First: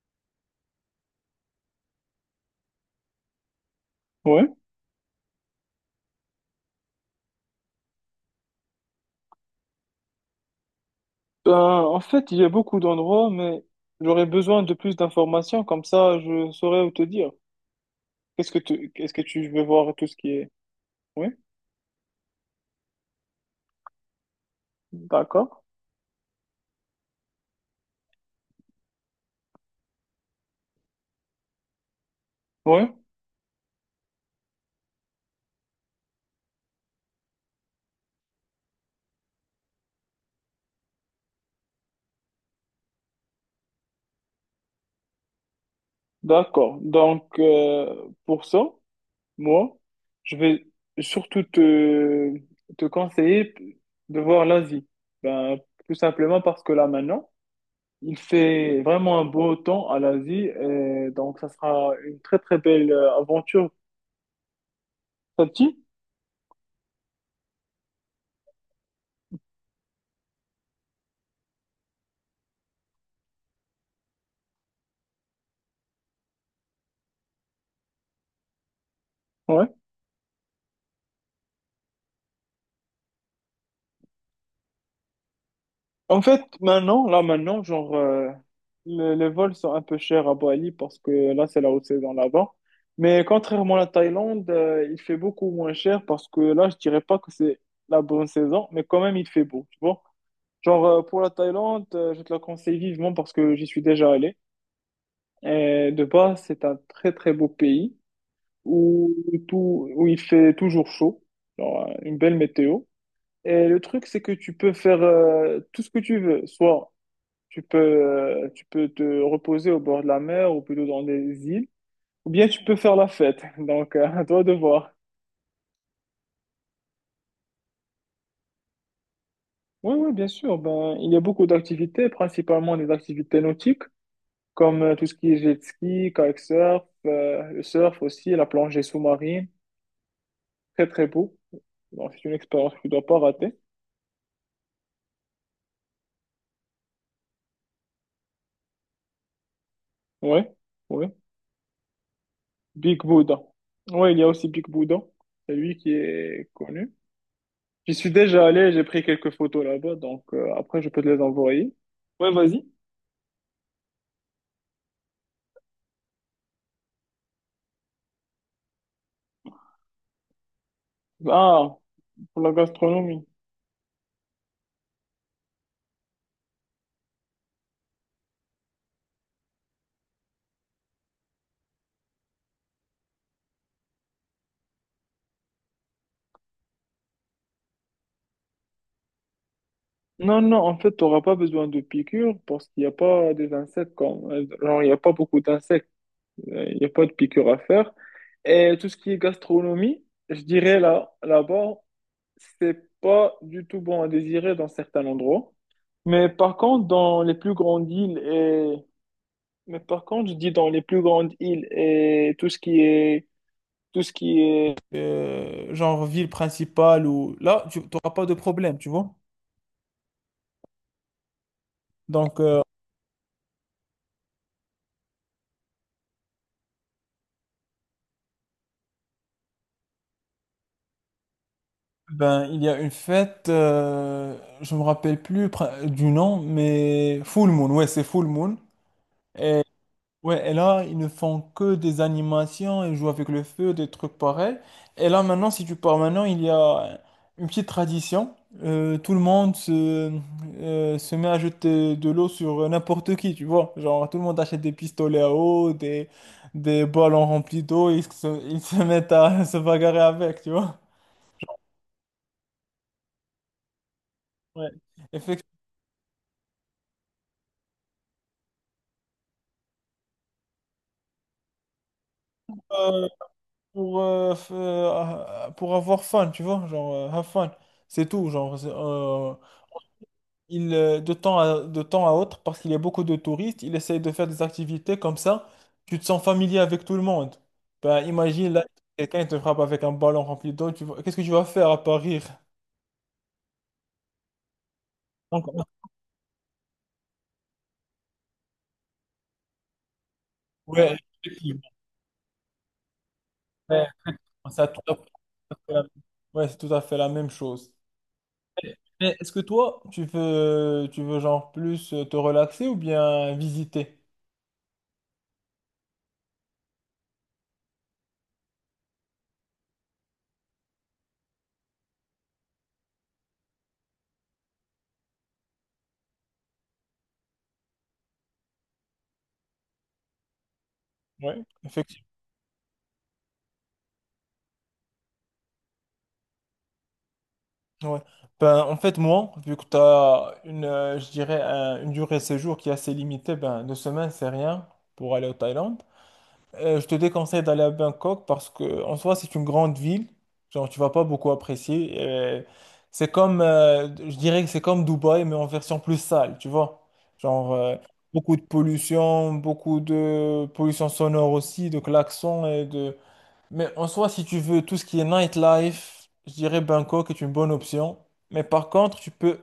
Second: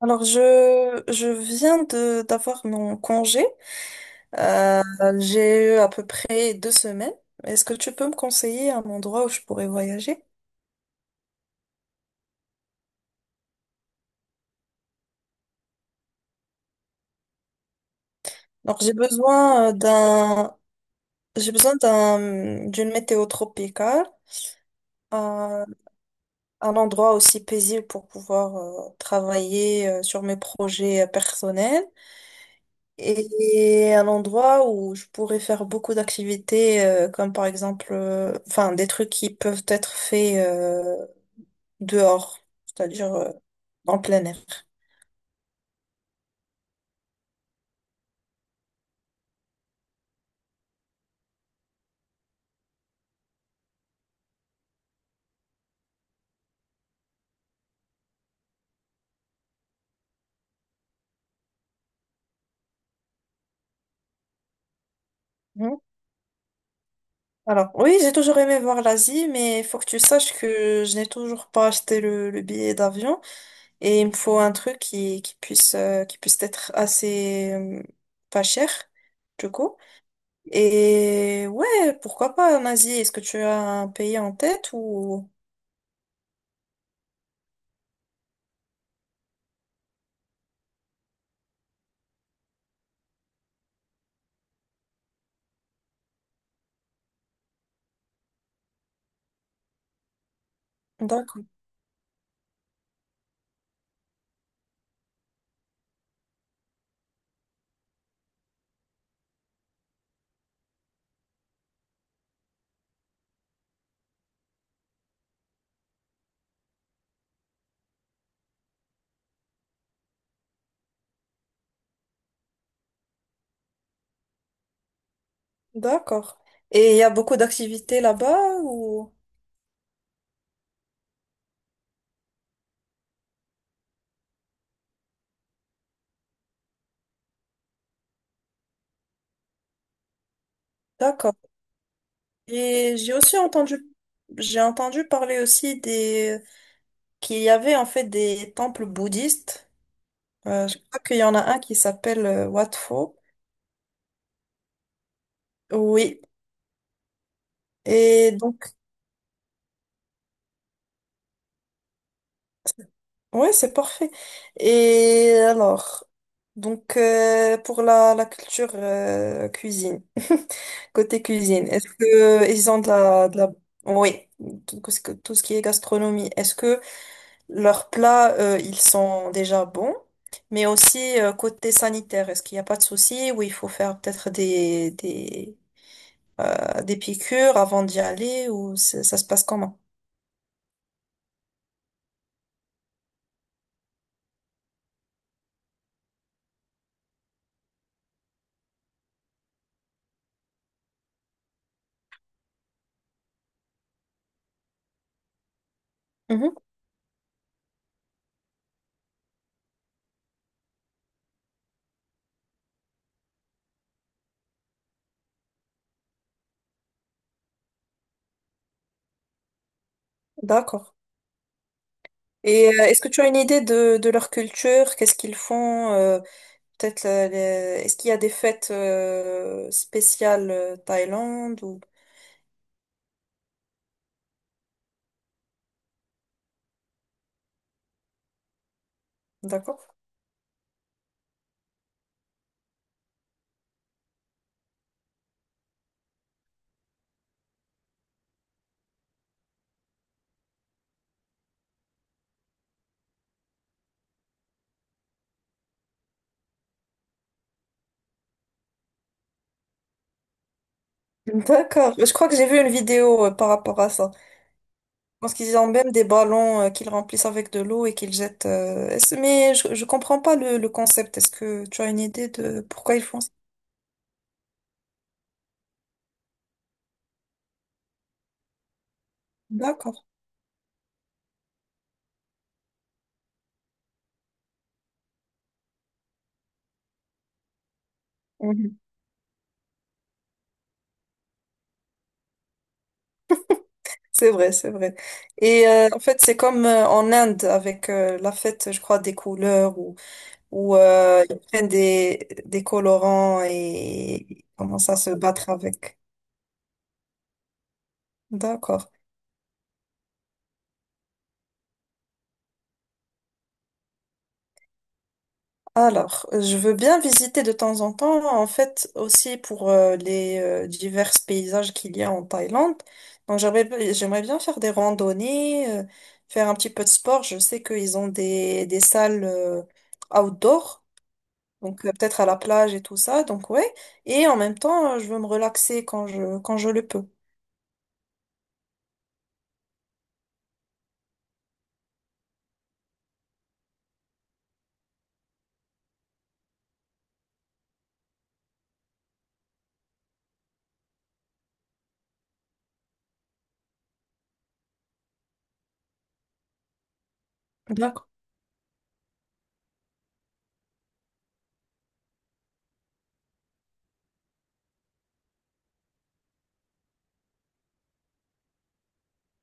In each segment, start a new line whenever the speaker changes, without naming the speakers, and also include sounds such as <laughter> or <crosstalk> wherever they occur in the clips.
Alors je viens de d'avoir mon congé.
Ouais.
Euh, j'ai eu à peu près 2 semaines. Est-ce que tu peux me conseiller un endroit où je pourrais voyager?
Ben, il y a beaucoup d'endroits, mais j'aurais besoin de plus d'informations, comme ça je saurais où te dire.
Donc
Qu'est-ce que tu veux voir et tout ce qui est. Oui,
j'ai besoin d'une météo tropicale,
d'accord.
un, un endroit aussi paisible pour pouvoir travailler sur mes projets personnels
Oui,
et un endroit où je pourrais faire beaucoup d'activités comme par exemple enfin des trucs qui peuvent être faits dehors, c'est-à-dire en plein air.
d'accord. Donc, pour ça, moi, je vais surtout te conseiller de voir l'Asie. Ben, tout simplement parce que là maintenant, il fait vraiment un beau temps à l'Asie, et donc ça sera une très très belle aventure. Ça te dit?
Mhm. Alors, oui, j'ai toujours aimé voir l'Asie, mais il faut que tu saches que je n'ai toujours pas acheté le billet d'avion et il me faut un truc qui puisse être assez pas cher, du
Ouais.
coup. Et ouais, pourquoi pas en Asie? Est-ce que tu as un pays en tête ou...
En fait, maintenant, les vols sont un peu chers à Bali parce que là, c'est la haute saison là-bas. Mais contrairement à la Thaïlande, il fait beaucoup moins cher parce que là, je dirais pas que c'est la bonne saison, mais quand même, il fait beau, tu vois. Genre, pour la
D'accord.
Thaïlande, je te la conseille vivement parce que j'y suis déjà allé. Et de base, c'est un très, très beau pays où, où il fait toujours chaud, genre, une belle météo. Et le truc, c'est que tu peux faire tout ce que tu veux, soit tu peux te reposer au bord de la mer ou plutôt dans des îles, ou bien tu peux faire la fête. <laughs> Donc, à toi de voir.
D'accord. Et il y a beaucoup d'activités là-bas ou...
Oui, oui, bien sûr. Ben, il y a beaucoup d'activités, principalement des activités nautiques, comme tout ce qui est jet ski, kitesurf, le surf aussi, la plongée sous-marine. Très, très beau.
D'accord.
Donc, c'est une expérience que tu ne
Et
dois pas rater.
j'ai entendu parler aussi des qu'il y avait en fait des temples bouddhistes.
Oui,
Je crois
oui.
qu'il y en a un qui s'appelle Wat
Big
Pho.
Buddha. Oui, il y a aussi Big Buddha. C'est lui qui
Oui.
est connu. J'y suis
Et
déjà
donc,
allé, j'ai pris quelques photos là-bas, donc après je peux te les envoyer. Ouais, vas-y.
ouais, c'est parfait. Et alors, pour la culture cuisine, <laughs> côté cuisine,
Ah,
est-ce
pour
que
la
ils ont de
gastronomie.
de la... Oui, tout ce qui est gastronomie, est-ce que leurs plats, ils sont déjà bons? Mais aussi côté sanitaire, est-ce qu'il n'y a pas de souci ou il faut faire peut-être des piqûres avant d'y aller ou ça se passe comment?
Non, non, en fait, tu n'auras pas besoin de piqûres parce qu'il n'y a pas des insectes comme... Genre, il n'y a pas beaucoup d'insectes, il n'y a pas de piqûres à faire. Et tout ce qui est gastronomie, je dirais là-bas, c'est pas du tout bon à désirer dans certains endroits. Mais
Mhm.
par contre, dans les plus grandes îles et... Mais par contre, je dis dans les plus grandes îles et tout ce qui est... genre ville principale ou là, tu n'auras pas de problème, tu vois.
D'accord.
Donc,
Et est-ce que tu as une idée de leur culture? Qu'est-ce qu'ils font? Peut-être est-ce qu'il y a des fêtes spéciales Thaïlande ou...
ben, il y a une fête, je me rappelle plus du nom, mais Full Moon, ouais, c'est Full Moon.
D'accord.
Ouais, et là, ils ne font que des animations, ils jouent avec le feu, des trucs pareils. Et là, maintenant, si tu pars maintenant, il y a une petite tradition. Tout le monde se, se met à jeter de l'eau sur n'importe qui, tu vois. Genre, tout le monde achète des pistolets à eau, des ballons remplis d'eau, ils se mettent à <laughs> se bagarrer avec, tu vois.
<laughs> D'accord. Je crois que j'ai vu une vidéo par rapport à ça.
Ouais.
Pense
Effectivement,
qu'ils ont même des ballons qu'ils remplissent avec de l'eau et qu'ils jettent. Mais je comprends pas le concept. Est-ce que tu as une idée de pourquoi ils
euh,
font ça?
pour avoir fun, tu vois, genre, have fun. C'est tout, genre.
D'accord.
De temps de temps à autre, parce qu'il y a beaucoup de touristes, il essaye de faire des activités comme ça, tu te sens familier avec tout le monde. Ben, imagine, là,
Mhm.
quelqu'un il te frappe avec un ballon rempli d'eau, qu'est-ce que tu vas faire à part rire?
C'est vrai, c'est vrai.
Donc,
Et en fait, c'est comme en Inde avec la fête, je crois, des couleurs ou
ouais,
ils prennent
effectivement,
des colorants
ouais,
et ils
ça, tout
commencent
à
à se
fait
battre
la-
avec.
ouais, c'est tout à fait la même chose.
D'accord.
Mais est-ce que toi, tu veux genre plus te relaxer ou bien visiter?
Alors, je veux bien visiter de temps en temps, en fait, aussi pour les divers paysages qu'il y a en Thaïlande. Donc, j'aimerais bien faire des randonnées, faire un petit peu de sport. Je sais qu'ils ont des salles outdoor,
Ouais,
donc
effectivement.
peut-être à la plage et tout ça. Donc, ouais. Et en même temps, je veux me relaxer quand quand je le peux.
Ouais. Ben, en fait, moi, vu que tu as une, je dirais, une durée de séjour qui est assez limitée, ben, 2 semaines, c'est rien pour aller au Thaïlande. Je te déconseille d'aller à Bangkok parce que, en soi, c'est une grande ville. Genre, tu vas pas beaucoup apprécier. Et c'est comme, je dirais que c'est comme Dubaï, mais en version plus sale, tu vois. Genre,
D'accord.
beaucoup de pollution sonore aussi, de klaxons mais en soi, si tu veux tout ce qui est nightlife, je dirais Bangkok est une bonne option. Mais par contre,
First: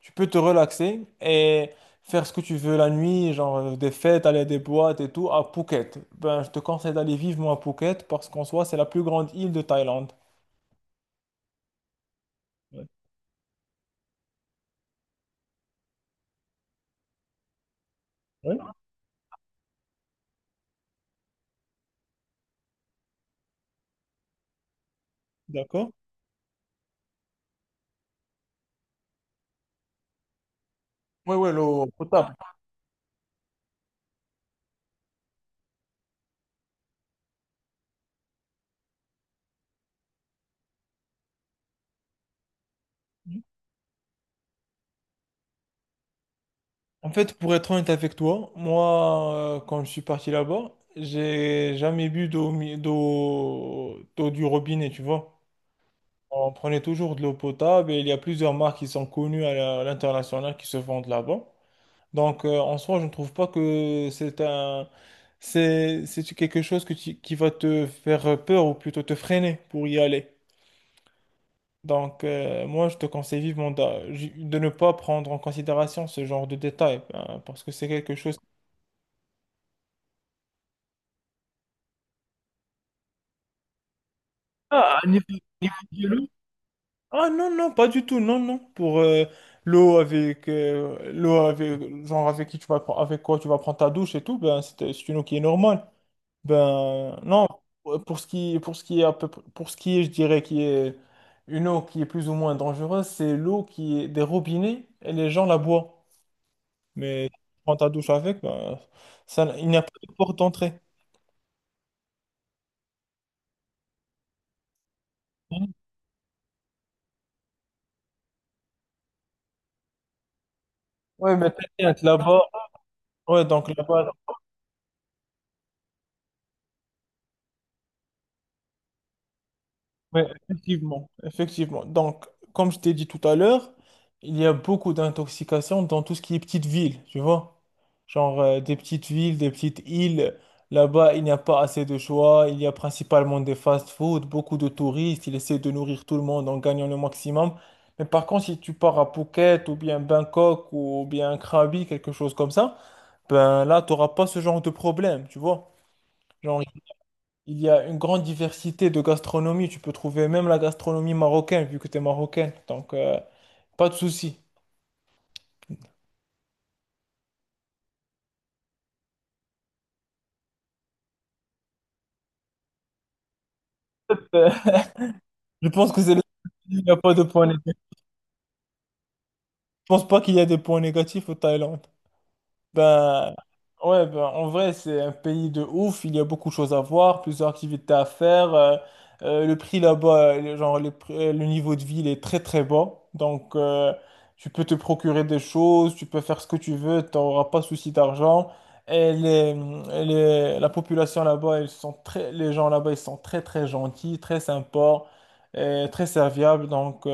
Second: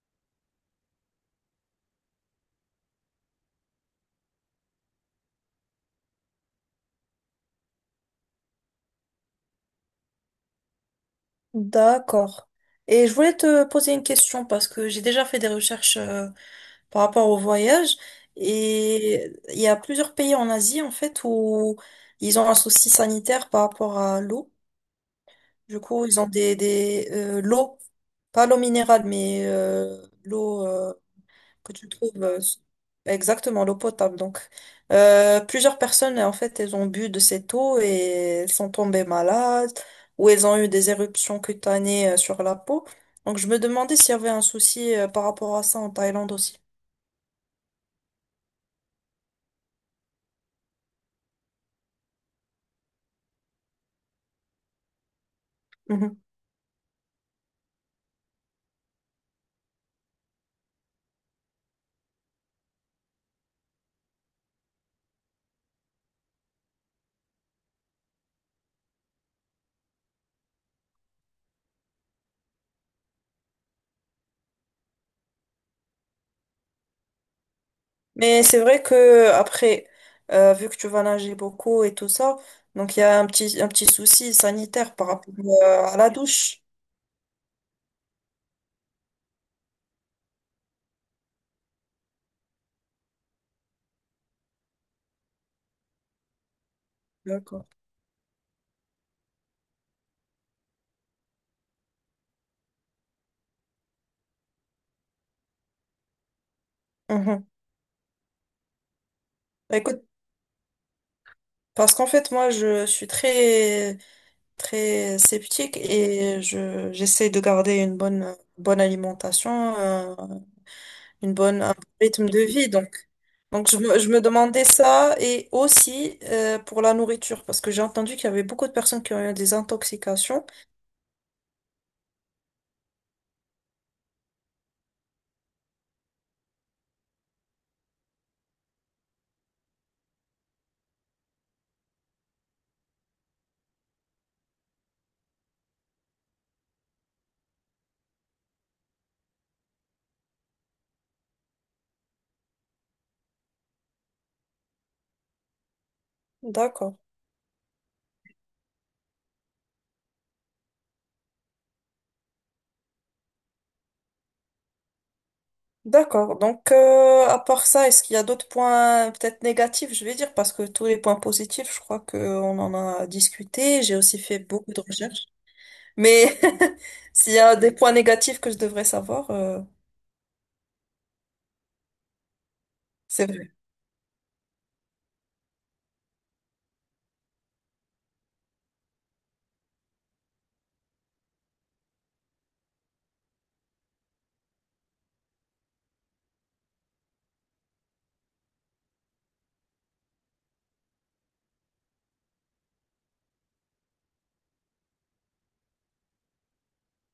tu peux te relaxer et faire ce que tu veux la nuit, genre des fêtes, aller à des boîtes et tout, à Phuket. Ben, je te conseille d'aller vivement à Phuket parce qu'en soi, c'est la plus grande île de Thaïlande.
D'accord.
Ouais.
Et je voulais te poser une question parce que j'ai déjà fait des recherches par rapport au voyage.
Ouais,
Et il y a plusieurs pays en Asie, en fait, où ils ont un souci sanitaire par rapport à l'eau. Du
d'accord.
coup, ils ont des l'eau, pas l'eau minérale, mais l'eau
Ouais, ouais,
que
l'eau
tu trouves,
potable.
exactement, l'eau potable. Donc, plusieurs personnes, en fait, elles ont bu de cette eau et elles sont tombées malades ou elles ont eu des éruptions cutanées sur la peau. Donc, je me demandais s'il y avait un souci par rapport à ça en Thaïlande aussi.
En fait, pour être honnête avec toi, moi, quand je suis parti là-bas, j'ai jamais bu d'eau mi- d'eau d'eau du robinet, tu vois. On prenait toujours de l'eau potable et il y a plusieurs marques qui sont connues à l'international qui se vendent là-bas. Donc, en soi, je ne trouve pas que c'est quelque chose que qui va te faire peur ou plutôt te freiner pour y aller. Donc, moi, je te conseille vivement ne pas prendre en considération ce genre de détails hein, parce que c'est quelque chose.
Mais c'est vrai que après, vu que tu vas nager beaucoup et tout ça, donc il y a un petit souci sanitaire
Ah, à
par
niveau,
rapport à la douche.
ah non, non, pas du tout, non, non. Pour l'eau avec genre avec qui tu vas pre- avec quoi tu vas prendre ta douche et tout, ben c'est une eau qui est normale. Ben non,
D'accord.
pour ce qui est à peu près- pour ce qui est, je dirais qui est une eau qui est plus ou moins dangereuse, c'est l'eau qui est des robinets et les gens la boivent. Mais tu
Mhm.
prends ta douche avec, ben ça, il n'y
Bah,
a pas
écoute,
de porte d'entrée.
parce qu'en fait, moi, je suis très sceptique et j'essaie de garder bonne alimentation, une
Ouais, mais
bonne, un bon
t'inquiète,
rythme
là-bas,
de vie. Donc,
ouais, donc
je
là-bas.
me demandais ça et aussi pour la nourriture, parce que j'ai entendu qu'il y avait beaucoup de personnes qui ont eu des
Oui,
intoxications.
effectivement, effectivement. Donc, comme je t'ai dit tout à l'heure, il y a beaucoup d'intoxication dans tout ce qui est petites villes, tu vois. Genre des petites villes, des petites îles. Là-bas, il n'y a pas assez de choix. Il y a principalement des fast-food, beaucoup de touristes. Ils essaient de nourrir tout le monde en gagnant le maximum. Mais par contre, si tu pars à Phuket ou bien Bangkok ou bien Krabi, quelque chose comme ça, ben là, tu n'auras pas ce genre de problème, tu vois. Genre,
D'accord.
il y a une grande diversité de gastronomie. Tu peux trouver même la gastronomie marocaine, vu que tu es marocaine. Donc, pas de souci.
D'accord. Donc, à part ça, est-ce qu'il y a d'autres points peut-être négatifs, je vais dire, parce que tous les points positifs, je crois qu'on en a discuté. J'ai aussi fait
Euh,
beaucoup de recherches.
je pense que c'est là
Mais
où il n'y a
<laughs>
pas de
s'il y
points
a des
négatifs.
points négatifs que je devrais savoir,
Je pense pas qu'il y a des points négatifs au Thaïlande.
c'est
Ben,
vrai.
ouais, ben, en vrai, c'est un pays de ouf. Il y a beaucoup de choses à voir, plusieurs activités à faire. Le prix là-bas, genre, le niveau de vie, il est très très bas. Donc, tu peux te procurer des choses, tu peux faire ce que tu veux, tu n'auras pas souci d'argent. Et la population là-bas, les gens là-bas, ils sont très très gentils, très sympas, et très serviables. Donc, tu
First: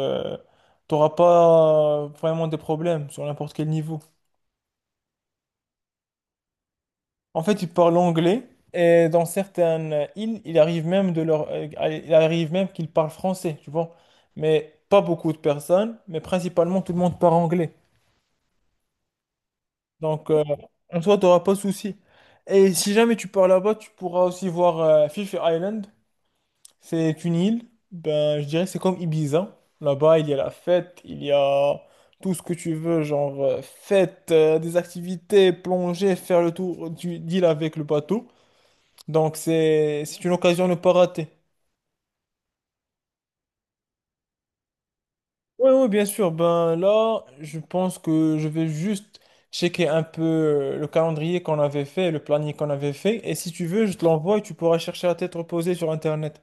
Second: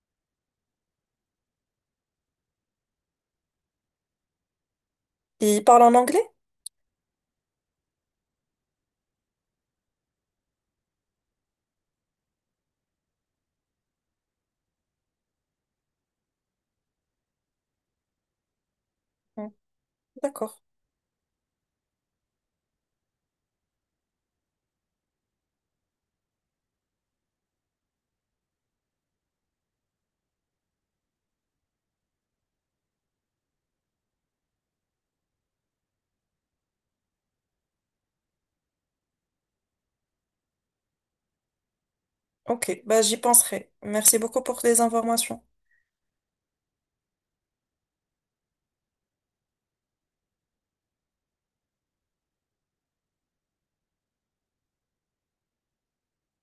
n'auras pas vraiment de problèmes sur n'importe quel niveau.
Il parle en anglais?
En fait, ils parlent anglais et dans certaines îles, il arrive même qu'ils parlent français, tu vois. Mais pas beaucoup de personnes, mais principalement tout le monde parle anglais.
Hmm,
Donc,
d'accord.
en soi, tu n'auras pas de souci. Et si jamais tu pars là-bas, tu pourras aussi voir Fifi Island. C'est une île, ben, je dirais que c'est comme Ibiza. Là-bas, il y a la fête, il y a tout ce que tu veux, genre fête, des activités, plonger, faire le tour d'île avec le bateau. Donc c'est une occasion à ne pas rater.
Ok. Bah, j'y penserai. Merci beaucoup pour les informations.
Oui, oui, bien sûr. Ben là, je pense que je vais juste checker un peu le calendrier qu'on avait fait, le planning qu'on avait fait. Et si tu veux, je te l'envoie et tu pourras chercher à tête reposée sur Internet.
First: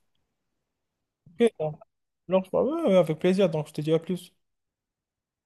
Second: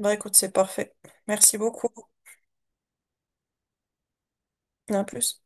Bah, écoute, c'est parfait.
Ok,
Merci beaucoup.
donc, ouais, ouais, avec plaisir. Donc je te dis à plus.
À plus.